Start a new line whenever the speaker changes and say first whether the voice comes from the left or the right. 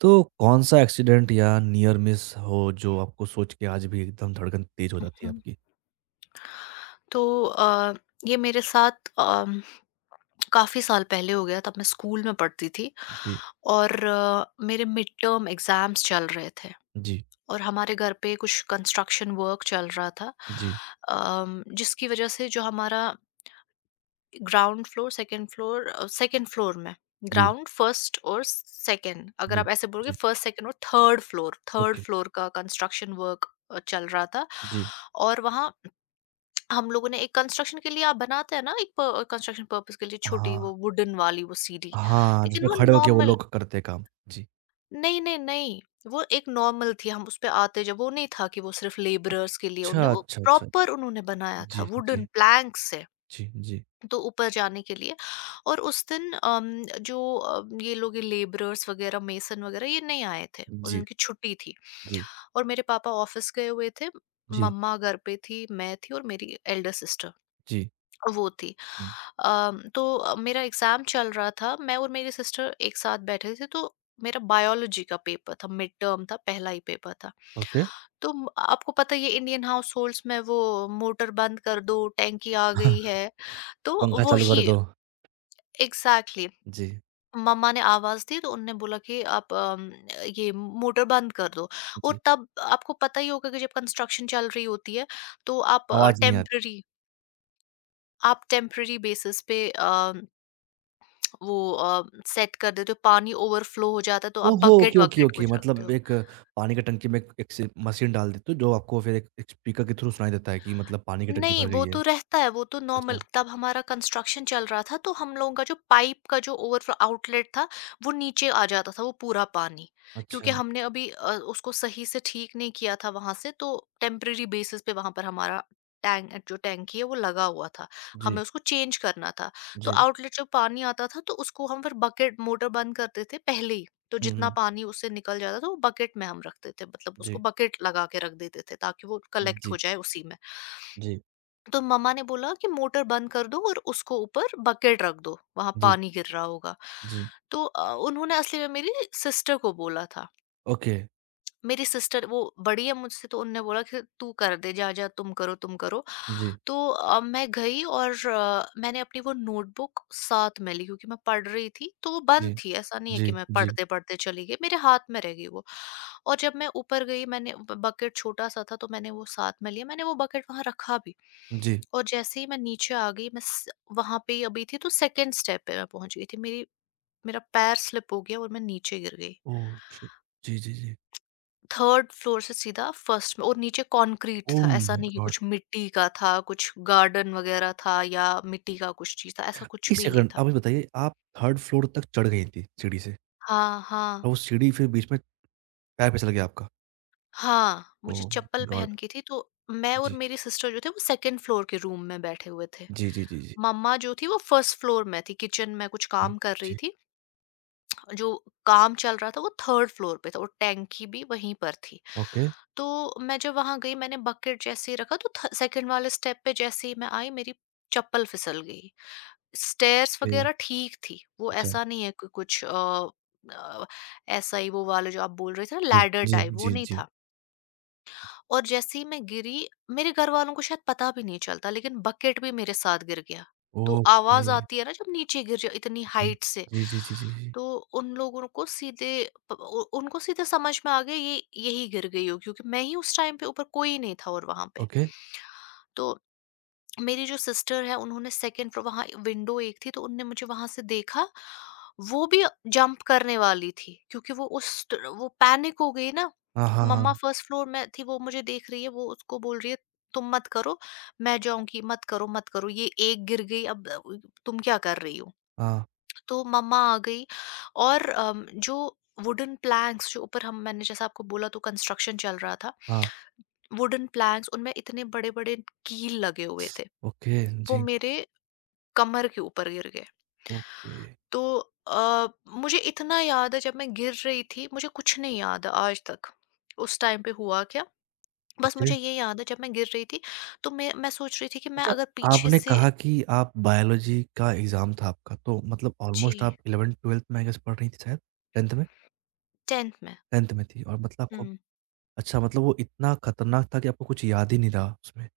right: तो कौन सा एक्सीडेंट या नियर मिस हो जो आपको सोच के आज भी एकदम धड़कन तेज हो जाती है
left: हुँ।
right: आपकी?
left: तो ये मेरे साथ काफ़ी साल पहले हो गया, तब मैं स्कूल में पढ़ती थी
right: जी,
left: और मेरे मिड टर्म एग्ज़ाम्स चल रहे थे
right: जी,
left: और हमारे घर पे कुछ कंस्ट्रक्शन वर्क चल रहा था।
right: जी,
left: जिसकी वज़ह से जो हमारा ground floor, second floor second floor में
right: जी,
left: ग्राउंड, फर्स्ट और सेकंड अगर
right: जी,
left: आप ऐसे बोलोगे
right: जी,
left: फर्स्ट, सेकंड और थर्ड
right: ओके,
left: फ्लोर का कंस्ट्रक्शन वर्क चल रहा था।
right: जी।
left: और वहाँ हम लोगों ने एक कंस्ट्रक्शन के लिए आप बनाते हैं ना एक प कंस्ट्रक्शन पर्पस के लिए छोटी
right: हाँ,
left: वो वुडन वाली वो सीढ़ी,
right: हाँ,
left: लेकिन
right: जिसमें
left: वो
right: खड़े होके वो
left: नॉर्मल
right: लोग करते हैं काम। जी।
left: नहीं, नहीं, नहीं, वो एक नॉर्मल थी हम उसपे आते जब वो नहीं था कि वो सिर्फ़ लेबरर्स के लिए
right: अच्छा,
left: उन्होंने वो
right: अच्छा, अच्छा,
left: प्रॉपर
right: अच्छा।
left: उन्होंने बनाया था
right: जी,
left: वुडन
right: जी,
left: प्लैंक्स से,
right: जी, जी,
left: तो ऊपर जाने के लिए। और उस दिन जो ये लोग ये लेबरर्स वग़ैरह, मेसन वग़ैरह ये नहीं आए थे, उस दिन
right: जी,
left: की छुट्टी थी।
right: जी,
left: और मेरे पापा ऑफ़िस गए हुए थे,
right: जी,
left: मम्मा घर पे थी, मैं थी और मेरी एल्डर सिस्टर।
right: जी,
left: वो थी।
right: हुँ,
left: तो मेरा एग्ज़ाम चल रहा था, मैं और मेरी सिस्टर एक साथ बैठे थे, तो मेरा बायोलॉजी का पेपर था, मिड टर्म था, पहला ही पेपर था।
right: ओके।
left: तो म आपको पता ही है ये इंडियन हाउसहोल्ड्स में वो मोटर बंद कर दो, टंकी आ गई है, तो
right: पंखा चालू कर
left: वही
right: दो।
left: एग्ज़ैक्टली।
right: जी,
left: मम्मा ने आवाज़ दी तो उन्होंने बोला कि आप ये मोटर बंद कर दो। और
right: जी,
left: तब आपको पता ही होगा कि जब कंस्ट्रक्शन चल रही होती है, तो आप
right: आवाज़ नहीं आ
left: टेम्परेरी आप टेम्परेरी बेसिस पे वो सेट कर देते हो, पानी ओवरफ्लो हो जाता है तो आप
right: ओहो! ओके, ओके,
left: बकेट-वकेट
right: ओके
left: कुछ रखते
right: मतलब
left: हो।
right: एक पानी का टंकी में एक से मशीन डाल देते हो जो आपको फिर एक एक स्पीकर के थ्रू सुनाई देता है कि मतलब पानी की टंकी
left: नहीं,
right: भर गई
left: वो
right: है।
left: तो रहता है, वो तो नॉर्मल
right: अच्छा,
left: तब हमारा कंस्ट्रक्शन चल रहा था, तो हम लोगों का जो पाइप का जो ओवरफ्लो आउटलेट था, वो नीचे आ जाता था वो पूरा पानी। क्योंकि
right: अच्छा।
left: हमने अभी उसको सही से ठीक नहीं किया था वहाँ से, तो टेम्परेरी बेसिस पे वहाँ पर हमारा टैंक जो टैंकी है, वो लगा हुआ था। हमें
right: जी,
left: उसको चेंज करना था। तो
right: जी।
left: आउटलेट से पानी आता था, तो उसको हम फिर बकेट मोटर बंद करते थे पहले ही। तो
right: हुँ,
left: जितना
right: हुँ।
left: पानी उससे निकल जाता था, वो बकेट में हम रखते थे। मतलब उसको
right: जी,
left: बकेट लगा के रख देते थे, ताकि वो कलेक्ट हो
right: जी,
left: जाए उसी में।
right: जी,
left: तो मम्मा ने बोला कि मोटर बंद कर दो और उसको ऊपर बकेट रख दो वहां
right: जी,
left: पानी गिर रहा होगा।
right: जी।
left: तो उन्होंने असली में मेरी सिस्टर को बोला था।
right: ओके।
left: मेरी सिस्टर वो बड़ी है मुझसे तो उनने बोला कि तू कर दे, जा जा, तुम करो तुम करो।
right: जी,
left: तो मैं गई और मैंने अपनी वो नोटबुक साथ में ली क्योंकि मैं पढ़ रही थी तो वो बंद
right: जी,
left: थी, ऐसा नहीं है
right: जी,
left: कि मैं
right: जी,
left: पढ़ते पढ़ते चली गई, मेरे हाथ में रह गई वो। और जब मैं ऊपर गई मैंने बकेट छोटा सा था तो मैंने वो साथ में लिया, मैंने वो बकेट वहां रखा भी।
right: जी।
left: और जैसे ही मैं नीचे आ गई, मैं वहां पे ही अभी थी तो सेकंड स्टेप पे मैं पहुंच गई थी, मेरी मेरा पैर स्लिप हो गया और मैं नीचे गिर गई।
right: Oh shit! जी, जी, जी।
left: थर्ड फ्लोर से सीधा फर्स्ट में, और नीचे कंक्रीट
right: ओह
left: था, ऐसा
right: माय
left: नहीं कि
right: गॉड!
left: कुछ मिट्टी का था, कुछ गार्डन वगैरह था या मिट्टी का कुछ चीज़ था, ऐसा कुछ
right: एक
left: भी नहीं
right: सेकंड
left: था।
right: आप ये बताइए आप 3rd फ्लोर तक चढ़ गई थी सीढ़ी से
left: हाँ, हाँ।
right: और वो सीढ़ी फिर बीच में पैर फिसल गया आपका।
left: हाँ, मुझे
right: ओह
left: चप्पल
right: माय
left: पहन
right: गॉड!
left: की थी तो मैं और
right: जी।
left: मेरी सिस्टर जो थे वो सेकंड फ्लोर के रूम में बैठे हुए थे।
right: जी, जी, जी, जी,
left: मम्मा जो थी वो फर्स्ट फ्लोर में थी, किचन में कुछ
right: जी,
left: काम कर रही
right: जी।
left: थी। जो काम चल रहा था वो थर्ड फ्लोर पे था और टैंकी भी वहीं पर थी।
right: ओके।
left: तो मैं जब वहां गई मैंने बकेट जैसे ही रखा, तो सेकंड वाले स्टेप पे जैसे ही मैं आई मेरी चप्पल फिसल गई। स्टेयर्स
right: ए
left: वगैरह ठीक थी वो,
right: अच्छा,
left: ऐसा नहीं है कि कुछ अ, ऐसा ही वो वाले जो आप बोल रहे थे ना
right: जी,
left: लैडर
right: जी,
left: टाइप वो
right: जी,
left: नहीं
right: जी।
left: था। और जैसे ही मैं गिरी, मेरे घरवालों को शायद पता भी नहीं चलता, लेकिन बकेट भी मेरे साथ गिर गया। तो आवाज़
right: ओके,
left: आती है ना जब नीचे गिर जाओ इतनी
right: जी।
left: हाइट से,
right: जी, जी, जी, जी, जी।
left: तो उन लोगों को सीधे प उ उनको सीधे समझ में आ गया ये यही गिर गई होगी, क्योंकि मैं ही उस टाइम पे ऊपर, कोई नहीं था और वहाँ पे।
right: ओके।
left: तो मेरी जो सिस्टर है उन्होंने सेकंड फ्लोर वहाँ विंडो एक थी तो उनने मुझे वहां से देखा, वो भी जंप करने वाली थी क्योंकि वो वो पैनिक हो गई ना।
right: हाँ, हाँ,
left: मम्मा
right: हाँ।
left: फर्स्ट फ्लोर में थी, वो मुझे देख रही है, वो उसको बोल रही है तुम मत करो, मैं जाऊंगी, मत करो, मत करो, ये एक गिर गई अब तुम क्या कर रही हो।
right: हाँ,
left: तो मम्मा आ गई। और जो वुडन प्लैंक्स जो ऊपर हम मैंने जैसा आपको बोला तो कंस्ट्रक्शन चल रहा था,
right: हाँ।
left: वुडन प्लैंक्स उनमें इतने बड़े बड़े कील लगे हुए थे,
right: ओके,
left: वो
right: जी।
left: मेरे कमर के ऊपर गिर गए।
right: ओके,
left: तो अ, मुझे इतना याद है जब मैं गिर रही थी, मुझे कुछ नहीं याद है आज तक। उस टाइम पे हुआ क्या? बस
right: ओके।
left: मुझे ये याद है जब मैं गिर रही थी तो मैं सोच रही थी कि मैं
right: अच्छा,
left: अगर पीछे
right: आपने
left: से।
right: कहा कि आप बायोलॉजी का एग्ज़ाम था आपका, तो मतलब ऑलमोस्ट
left: जी,
right: आप 11th-12th में आई गेस पढ़ रही थी शायद? 10th में?
left: 10th में।
right: 10th में थी और मतलब आपको
left: हुँ।
right: अच्छा मतलब वो इतना खतरनाक था कि आपको कुछ याद ही नहीं रहा उसमें।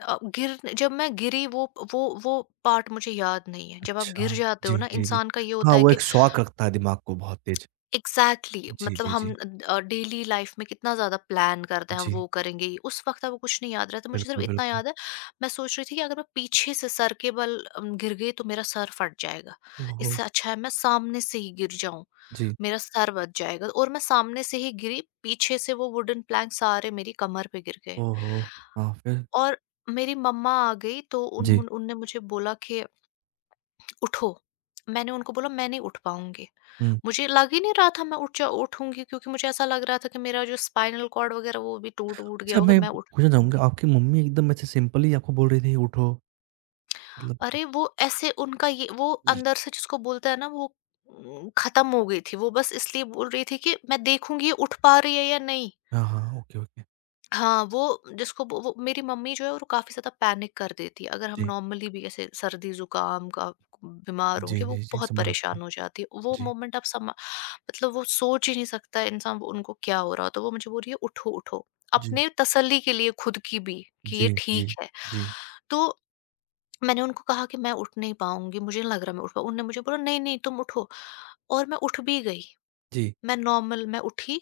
left: अ, गिर जब मैं गिरी वो वो पार्ट मुझे याद नहीं है। जब आप गिर
right: अच्छा,
left: जाते हो
right: जी,
left: ना
right: जी, जी।
left: इंसान का ये
right: हाँ,
left: होता है
right: वो
left: कि
right: एक शॉक रखता है दिमाग को बहुत तेज़।
left: एग्ज़ैक्टली
right: जी,
left: मतलब
right: जी,
left: हम
right: जी।
left: डेली लाइफ़ में कितना ज़्यादा प्लान करते हैं, हम
right: जी,
left: वो करेंगे, ये उस वक़्त अब कुछ नहीं याद रहता। मुझे सिर्फ़
right: बिल्कुल,
left: इतना
right: बिल्कुल।
left: याद है, मैं सोच रही थी कि अगर मैं पीछे से सर के बल गिर गई तो मेरा सर फट जाएगा।
right: ओह हो!
left: इससे अच्छा है मैं सामने से ही गिर जाऊँ,
right: जी।
left: मेरा सर बच जाएगा। और मैं सामने से ही गिरी, पीछे से वो वुडन प्लैंक सारे मेरी कमर पे गिर गए।
right: ओहो! हाँ, फिर?
left: और मेरी मम्मा आ गई तो
right: जी,
left: उन्होंने उनने मुझे बोला कि उठो। मैंने उनको बोला मैं नहीं उठ पाऊँगी।
right: हुँ।
left: मुझे लग ही नहीं रहा था मैं उठ जा उठूँगी, क्योंकि मुझे ऐसा लग रहा था कि मेरा जो स्पाइनल कॉर्ड वगैरह वो भी टूट-वूट गया
right: अच्छा
left: होगा,
right: मैं
left: मैं उठ नहीं
right: पूछना चाहूँगा
left: पाऊँगी।
right: आपकी मम्मी एकदम ऐसे सिंपली आपको बोल रही थी उठो मतलब।
left: अरे वो ऐसे उनका ये वो अंदर से जिसको बोलते हैं ना वो खत्म हो गई थी। वो बस इसलिए बोल रही थी कि मैं देखूँगी ये उठ पा रही है या नहीं।
right: हाँ, हाँ, ओके, ओके।
left: हाँ, वो जिसको वो मेरी मम्मी जो है वो काफ़ी ज़्यादा पैनिक कर देती है। अगर हम
right: जी,
left: नॉर्मली भी ऐसे सर्दी-ज़ुकाम का बीमार होंगे,
right: जी,
left: वो
right: जी, जी,
left: बहुत
right: समझ सकता
left: परेशान
right: हूँ।
left: हो जाती है। वो
right: जी,
left: मोमेंट आप समा, मतलब वो सोच ही नहीं सकता इंसान वो उनको क्या हो रहा हो। तो वो मुझे बोल रही है, "उठो, उठो।"
right: जी,
left: अपने तसल्ली के लिए, खुद की भी, कि ये
right: जी, जी,
left: ठीक है।
right: जी,
left: तो मैंने उनको कहा कि मैं उठ नहीं पाऊँगी, मुझे नहीं लग रहा मैं उठ पाऊँ। उन्होंने मुझे बोला, "नहीं, नहीं तुम उठो।" और मैं उठ भी गई।
right: जी,
left: मैं नॉर्मल मैं उठी,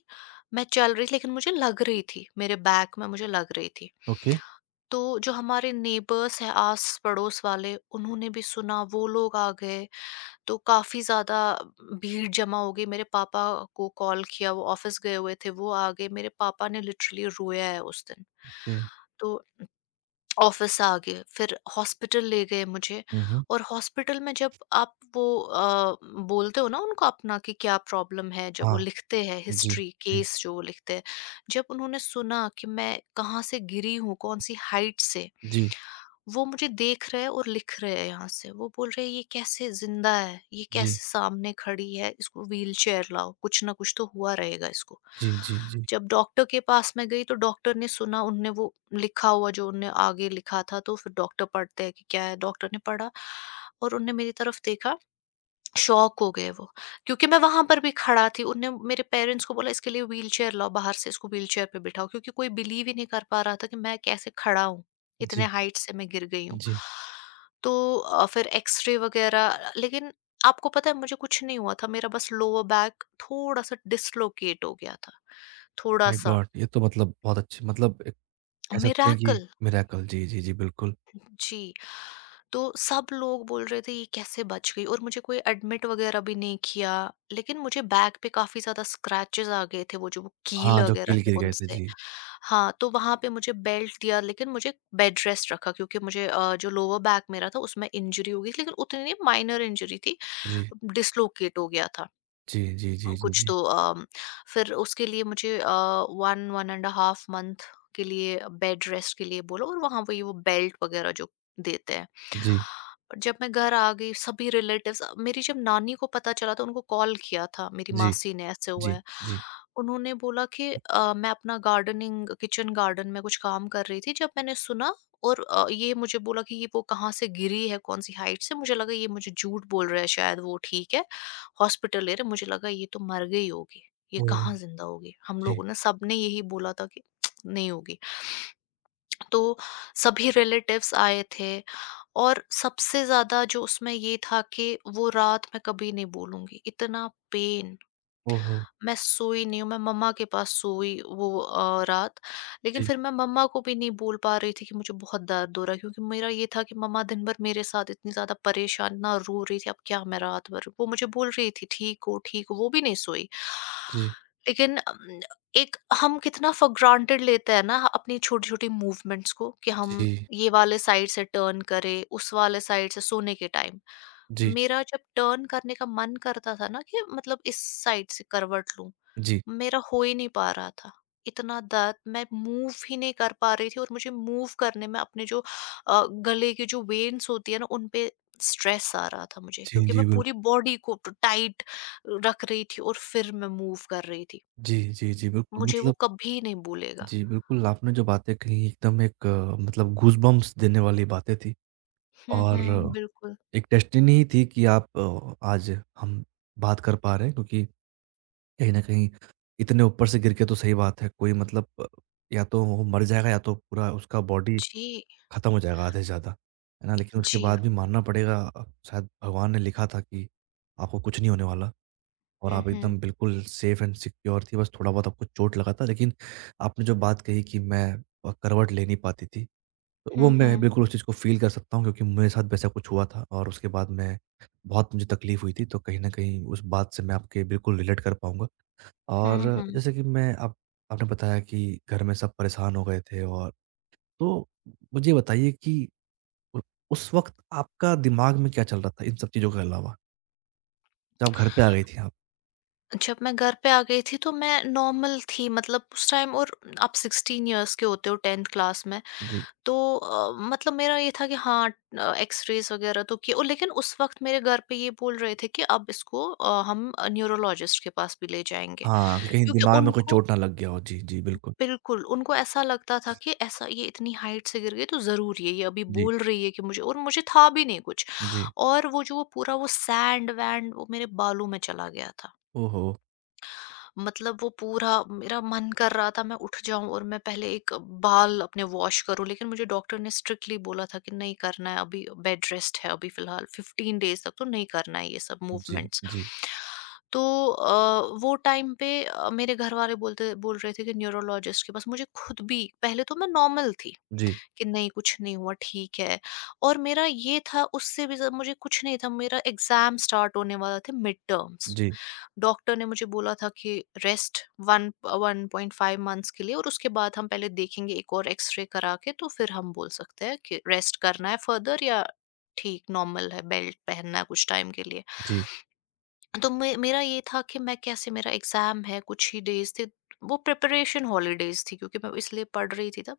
left: मैं चल रही थी, लेकिन मुझे लग रही थी, मेरे बैक में मुझे लग रही थी।
right: ओके,
left: तो जो हमारे नेबर्स हैं आस-पड़ोस वाले, उन्होंने भी सुना, वो लोग आ गए, तो काफ़ी ज़्यादा भीड़ जमा हो गई। मेरे पापा को कॉल किया, वो ऑफ़िस गए हुए थे, वो आ गए। मेरे पापा ने लिटरली रोया है उस दिन।
right: ओके।
left: तो ऑफ़िस आ गए, फिर हॉस्पिटल ले गए मुझे।
right: हुँ, हुँ।
left: और हॉस्पिटल में जब आप वो बोलते हो ना उनको अपना कि क्या प्रॉब्लम है, जब वो
right: हाँ,
left: लिखते हैं
right: जी,
left: हिस्ट्री
right: जी,
left: केस जो वो लिखते हैं, जब उन्होंने सुना कि मैं कहाँ से गिरी हूँ, कौन-सी हाइट से,
right: जी,
left: वो मुझे देख रहे हैं और लिख रहे हैं यहाँ से। वो बोल रहे हैं ये कैसे ज़िंदा है, ये
right: जी,
left: कैसे सामने खड़ी है, इसको व्हीलचेयर लाओ, कुछ ना कुछ तो हुआ रहेगा इसको।
right: जी, जी, जी,
left: जब डॉक्टर के पास मैं गई तो डॉक्टर ने सुना, उनने वो लिखा हुआ जो उनने आगे लिखा था तो फिर डॉक्टर पढ़ते हैं कि क्या है, डॉक्टर ने पढ़ा और उनने मेरी तरफ देखा, शॉक हो गए वो, क्योंकि मैं वहाँ पर भी खड़ा थी। उनने मेरे पेरेंट्स को बोला इसके लिए व्हीलचेयर लाओ बाहर से, इसको व्हीलचेयर पे बिठाओ, क्योंकि कोई बिलीव ही नहीं कर पा रहा था कि मैं कैसे खड़ा हूँ, इतने
right: जी,
left: हाइट से मैं गिर गई हूँ।
right: जी।
left: तो फिर एक्स-रे वग़ैरह, लेकिन आपको पता है मुझे कुछ नहीं हुआ था, मेरा बस लोअर बैक थोड़ा-सा डिस्लोकेट हो गया था,
right: माय
left: थोड़ा-सा
right: गॉड! ये तो मतलब बहुत अच्छी मतलब एक कह सकते हैं कि
left: मिरेकल।
right: मिरेकल। जी, जी, जी, बिल्कुल।
left: जी। तो सब लोग बोल रहे थे ये कैसे बच गई, और मुझे कोई एडमिट वगैरह भी नहीं किया। लेकिन मुझे बैक पे काफ़ी ज़्यादा स्क्रैचेस आ गए थे वो जो वो कील
right: हाँ, जो
left: वगैरह
right: कील
left: थे
right: गिर गए थे।
left: उनसे।
right: जी,
left: हाँ, तो वहाँ पे मुझे बेल्ट दिया, लेकिन मुझे बेड रेस्ट रखा क्योंकि मुझे जो लोअर बैक मेरा था उसमें इंजरी हो गई थी, लेकिन उतनी नहीं, माइनर इंजरी थी,
right: जी,
left: डिस्लोकेट हो गया था।
right: जी, जी, जी, जी,
left: कुछ
right: जी,
left: तो फिर उसके लिए मुझे 1 एंड अ हाफ मंथ के लिए बेड रेस्ट के लिए बोला, और वहाँ वही वो बेल्ट वगैरह जो देते हैं।
right: जी,
left: जब मैं घर आ गई सभी रिलेटिव्स मेरी, जब नानी को पता चला तो उनको कॉल किया था मेरी
right: जी।
left: मासी ने, ऐसे हुआ
right: जी,
left: है।
right: जी।
left: उन्होंने बोला कि मैं अपना गार्डनिंग, किचन गार्डन में कुछ काम कर रही थी जब मैंने सुना। और ये मुझे बोला कि ये वो कहाँ से गिरी है, कौन-सी हाइट से। मुझे लगा ये मुझे झूठ बोल रहा है, शायद वो ठीक है। हॉस्पिटल ले रहे, मुझे लगा ये तो मर गई होगी, ये
right: ओह!
left: कहाँ जिंदा होगी। हम
right: जी।
left: लोगों ने सबने यही बोला था कि नहीं होगी। तो सभी रिलेटिव्स आए थे, और सबसे ज्यादा जो उसमें ये था कि वो रात मैं कभी नहीं बोलूंगी, इतना पेन।
right: ओहो!
left: मैं सोई नहीं हूँ, मैं मम्मा के पास सोई वो रात। लेकिन
right: जी,
left: फिर मैं मम्मा को भी नहीं बोल पा रही थी कि मुझे बहुत दर्द हो रहा है, क्योंकि मेरा ये था कि मम्मा दिन भर मेरे साथ इतनी ज़्यादा परेशान ना रो रही थी, अब क्या मैं रात भर। वो मुझे बोल रही थी, "ठीक हो, ठीक हो।" वो भी नहीं सोई।
right: जी,
left: लेकिन एक, हम कितना फ़ॉर ग्रांटेड लेते हैं ना अपनी छोटी-छोटी मूवमेंट्स को, कि हम
right: जी,
left: ये वाले साइड से टर्न करें, उस वाले साइड से, सोने के टाइम।
right: जी,
left: मेरा जब टर्न करने का मन करता था ना, कि मतलब इस साइड से करवट लूं,
right: जी।
left: मेरा हो ही नहीं पा रहा था। इतना दर्द, मैं मूव ही नहीं कर पा रही थी, और मुझे मूव करने में अपने जो गले की जो वेन्स होती है ना, उन पे स्ट्रेस आ रहा था मुझे,
right: जी,
left: क्योंकि मैं
right: जी, बिल्क
left: पूरी बॉडी को टाइट रख रही थी और फिर मैं मूव कर रही थी।
right: जी, जी, जी, बिल्कुल
left: मुझे वो
right: मतलब।
left: कभी नहीं भूलेगा।
right: जी, बिल्कुल आपने जो बातें कही एकदम एक मतलब गूज़बम्प्स देने वाली बातें थी।
left: हम्म,
right: और
left: हम्म, बिल्कुल।
right: एक डेस्टिनी ही थी कि आप आज हम बात कर पा रहे हैं क्योंकि कहीं न कहीं इतने ऊपर से गिर के तो सही बात है कोई मतलब या तो वो मर जाएगा या तो पूरा उसका बॉडी
left: जी,
right: खत्म हो जाएगा आधे से ज़्यादा, है ना? लेकिन उसके
left: जी।
right: बाद भी मानना पड़ेगा शायद भगवान ने लिखा था कि आपको कुछ नहीं होने वाला और
left: हम्म,
right: आप
left: हम्म।
right: एकदम बिल्कुल सेफ एंड सिक्योर थी, बस थोड़ा-बहुत आपको चोट लगा था। लेकिन आपने जो बात कही कि मैं करवट ले नहीं पाती थी, तो वो मैं
left: हम्म,
right: बिल्कुल उस चीज़ को फ़ील कर सकता हूँ क्योंकि मेरे साथ वैसा कुछ हुआ था और उसके बाद मैं बहुत मुझे तकलीफ़ हुई थी, तो कहीं न कहीं उस बात से मैं आपके बिल्कुल रिलेट कर पाऊँगा।
left: हम्म,
right: और
left: हम्म।
right: जैसे कि मैं आप आपने बताया कि घर में सब परेशान हो गए थे और तो मुझे ये बताइए कि उ उस वक़्त आपका दिमाग में क्या चल रहा था इन सब चीज़ों के अलावा? जब आप घर पे आ गई थी आप?
left: जब मैं घर पे आ गई थी तो मैं नॉर्मल थी, मतलब उस टाइम। और आप 16 इयर्स के होते हो, 10th क्लास में,
right: जी।
left: तो मतलब मेरा ये था कि हाँ, एक्सरेज वगैरह तो किए। और लेकिन उस वक्त मेरे घर पे ये बोल रहे थे कि अब इसको हम न्यूरोलॉजिस्ट के पास भी ले जाएंगे,
right: हाँ, कि कहीं
left: क्योंकि
right: दिमाग में कोई
left: उनको,
right: चोट ना लग गया हो। जी, जी, बिल्कुल।
left: बिल्कुल उनको ऐसा लगता था कि ऐसा, ये इतनी हाइट से गिर गई, तो ज़रूर ये अभी
right: जी,
left: बोल रही है कि मुझे, और मुझे था भी नहीं कुछ।
right: जी।
left: और वो जो वो पूरा, वो सैंड वैंड वो मेरे बालों में चला गया था,
right: ओहो!
left: मतलब वो पूरा। मेरा मन कर रहा था मैं उठ जाऊँ और मैं पहले एक बाल अपने वॉश करूँ, लेकिन मुझे डॉक्टर ने स्ट्रिक्टली बोला था कि नहीं करना है, अभी बेड रेस्ट है, अभी फिलहाल 15 डेज तक तो नहीं करना है ये सब
right: जी,
left: मूवमेंट्स।
right: जी,
left: तो वो टाइम पे मेरे घर वाले बोल रहे थे कि न्यूरोलॉजिस्ट के पास। मुझे खुद भी, पहले तो मैं नॉर्मल थी
right: जी,
left: कि नहीं, कुछ नहीं हुआ, ठीक है। और मेरा ये था, उससे भी ज्यादा मुझे कुछ नहीं था, मेरा एग्जाम स्टार्ट होने वाला थे, मिड टर्म्स।
right: जी,
left: डॉक्टर ने मुझे बोला था कि रेस्ट, वन 1.5 मंथ्स के लिए, और उसके बाद हम पहले देखेंगे एक और एक्सरे करा के, तो फिर हम बोल सकते हैं कि रेस्ट करना है फर्दर, या ठीक नॉर्मल है, बेल्ट पहनना है कुछ टाइम के लिए।
right: जी,
left: तो मेरा ये था कि मैं कैसे, मेरा एग्जाम है, कुछ ही डेज थे, वो प्रिपरेशन हॉलीडेज थी, क्योंकि मैं इसलिए पढ़ रही थी तब।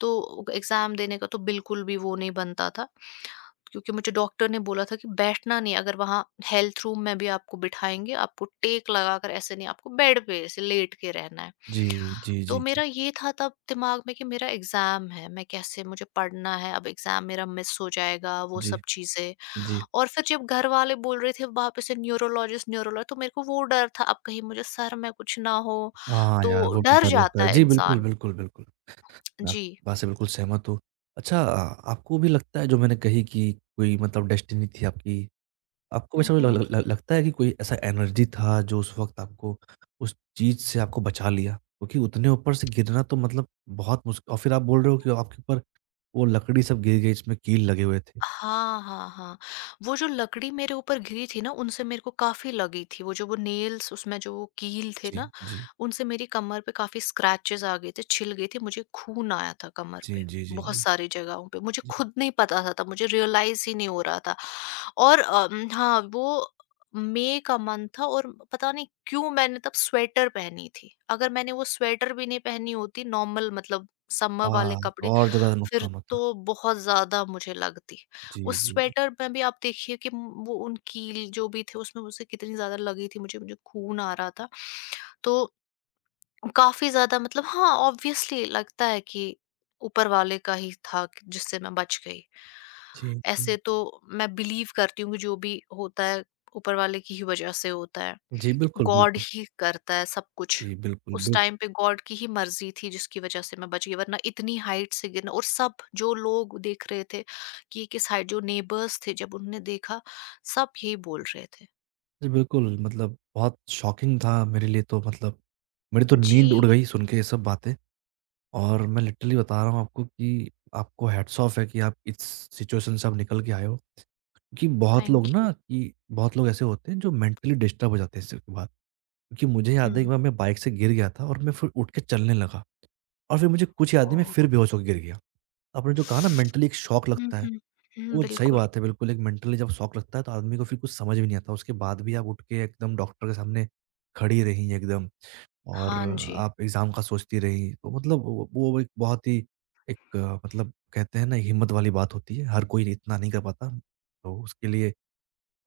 left: तो एग्ज़ाम देने का तो बिल्कुल भी वो नहीं बनता था। क्योंकि मुझे डॉक्टर ने बोला था कि बैठना नहीं, अगर वहाँ हेल्थ रूम में भी आपको बिठाएँगे, आपको टेक लगाकर ऐसे नहीं, आपको बेड पे ऐसे लेट के रहना है।
right: जी, जी,
left: तो
right: जी, जी,
left: मेरा ये था तब दिमाग में कि मेरा एग्ज़ाम है, मैं कैसे, मुझे पढ़ना है, अब एग्ज़ाम मेरा मिस हो जाएगा, वो
right: जी,
left: सब चीज़ें।
right: जी।
left: और फिर जब घर वाले बोल रहे थे वापस से, न्यूरोलॉजिस्ट न्यूरोलॉजिस्ट, तो मेरे को वो डर था, अब कहीं मुझे सर में कुछ ना हो,
right: हाँ, यार
left: तो
right: वो भी
left: डर
right: डर लगता
left: जाता
right: है।
left: है
right: जी, बिल्कुल,
left: इंसान।
right: बिल्कुल, बिल्कुल। मैं
left: जी।
right: आपकी बात से बिल्कुल सहमत हूँ। अच्छा आपको भी लगता है जो मैंने कही कि कोई मतलब डेस्टिनी थी आपकी आपको
left: हुँ,
right: वैसा भी ल
left: हुँ।
right: ल लगता है कि कोई ऐसा एनर्जी था जो उस वक़्त आपको उस चीज़ से आपको बचा लिया? क्योंकि उतने ऊपर से गिरना तो मतलब बहुत मुश्क और फिर आप बोल रहे हो कि आपके ऊपर वो लकड़ी सब गिर गई, इसमें कील लगे हुए थे।
left: हाँ, हाँ, हाँ। वो जो लकड़ी मेरे ऊपर गिरी थी ना, उनसे मेरे को काफ़ी लगी थी। वो जो वो नेल्स, उसमें जो वो कील थे ना,
right: जी, जी।
left: उनसे मेरी कमर पे काफ़ी स्क्रैचेज़ आ गए थे, छिल गई थी। मुझे खून आया था कमर
right: जी,
left: पे,
right: जी, जी,
left: बहुत
right: जी,
left: सारी जगहों पे। मुझे
right: जी।
left: खुद नहीं पता था तब, मुझे रियलाइज़ ही नहीं हो रहा था। और हाँ, वो मई का मंथ था और पता नहीं क्यों मैंने तब स्वेटर पहनी थी। अगर मैंने वो स्वेटर भी नहीं पहनी होती, नॉर्मल मतलब समर वाले
right: हाँ, तो
left: कपड़े,
right: और ज़्यादा
left: फिर
right: नुकसान होता।
left: तो बहुत ज़्यादा मुझे लगती। उस
right: जी, जी, जी।
left: स्वेटर में भी आप देखिए कि वो उन कील जो भी थे, उसमें मुझसे कितनी ज्यादा लगी थी, मुझे मुझे खून आ रहा था। तो काफी ज्यादा, मतलब हाँ ऑब्वियसली लगता है कि ऊपर वाले का ही था जिससे मैं बच गई।
right: जी, जी।
left: ऐसे तो मैं बिलीव करती हूँ कि जो भी होता है ऊपर वाले की ही वजह से होता है,
right: जी, बिल्कुल,
left: गॉड
right: बिल्कुल।
left: ही करता है सब कुछ।
right: जी, बिल्कुल,
left: उस
right: बिल
left: टाइम पे गॉड की ही मर्ज़ी थी जिसकी वज़ह से मैं बच गई, वरना इतनी हाइट से गिरना। और सब जो लोग देख रहे थे कि ये किस हाइट, जो नेबर्स थे जब उन्होंने देखा, सब यही बोल रहे थे।
right: जी, बिल्कुल मतलब बहुत शॉकिंग था मेरे लिए तो मतलब मेरी तो नींद
left: जी,
right: उड़ गई सुन के ये सब बातें। और मैं लिटरली बता रहा हूँ आपको कि आपको हैट्स ऑफ है कि आप इस सिचुएशन से आप निकल के आए हो। क्योंकि
left: थैंक यू।
right: बहुत लोग ऐसे होते हैं जो मेंटली डिस्टर्ब हो जाते हैं इस चीज़ के बाद। क्योंकि मुझे याद है
left: हुँ,
right: एक बार मैं बाइक से गिर गया था और मैं फिर उठ के चलने लगा और फिर मुझे कुछ याद नहीं मैं फिर
left: ओह!
right: बेहोश होके गिर गया। आपने जो कहा ना मेंटली एक शॉक
left: हुँ,
right: लगता है,
left: हुँ। हुँ,
right: वो सही
left: बिल्कुल।
right: बात है, बिल्कुल एक मेंटली जब शॉक लगता है तो आदमी को फिर कुछ समझ भी नहीं आता। उसके बाद भी आप उठ के एकदम डॉक्टर के सामने खड़ी रहीं एकदम। और
left: हाँ जी,
right: आप एग्ज़ाम का सोचती रहीं। तो मतलब वो एक बहुत ही एक मतलब कहते हैं ना हिम्मत वाली बात होती है, हर कोई इतना नहीं कर पाता। तो उसके लिए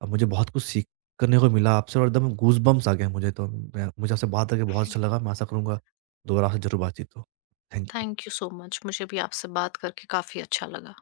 right: अब मुझे बहुत कुछ सीखने को मिला आपसे और एकदम गूज़बम्प्स आ गए मुझे तो। मैं मुझे आपसे बात करके बहुत अच्छा लगा। मैं आशा करूँगा दोबारा आपसे ज़रूर बातचीत हो। Thank you.
left: Thank you so much. मुझे भी आपसे बात करके काफ़ी अच्छा लगा।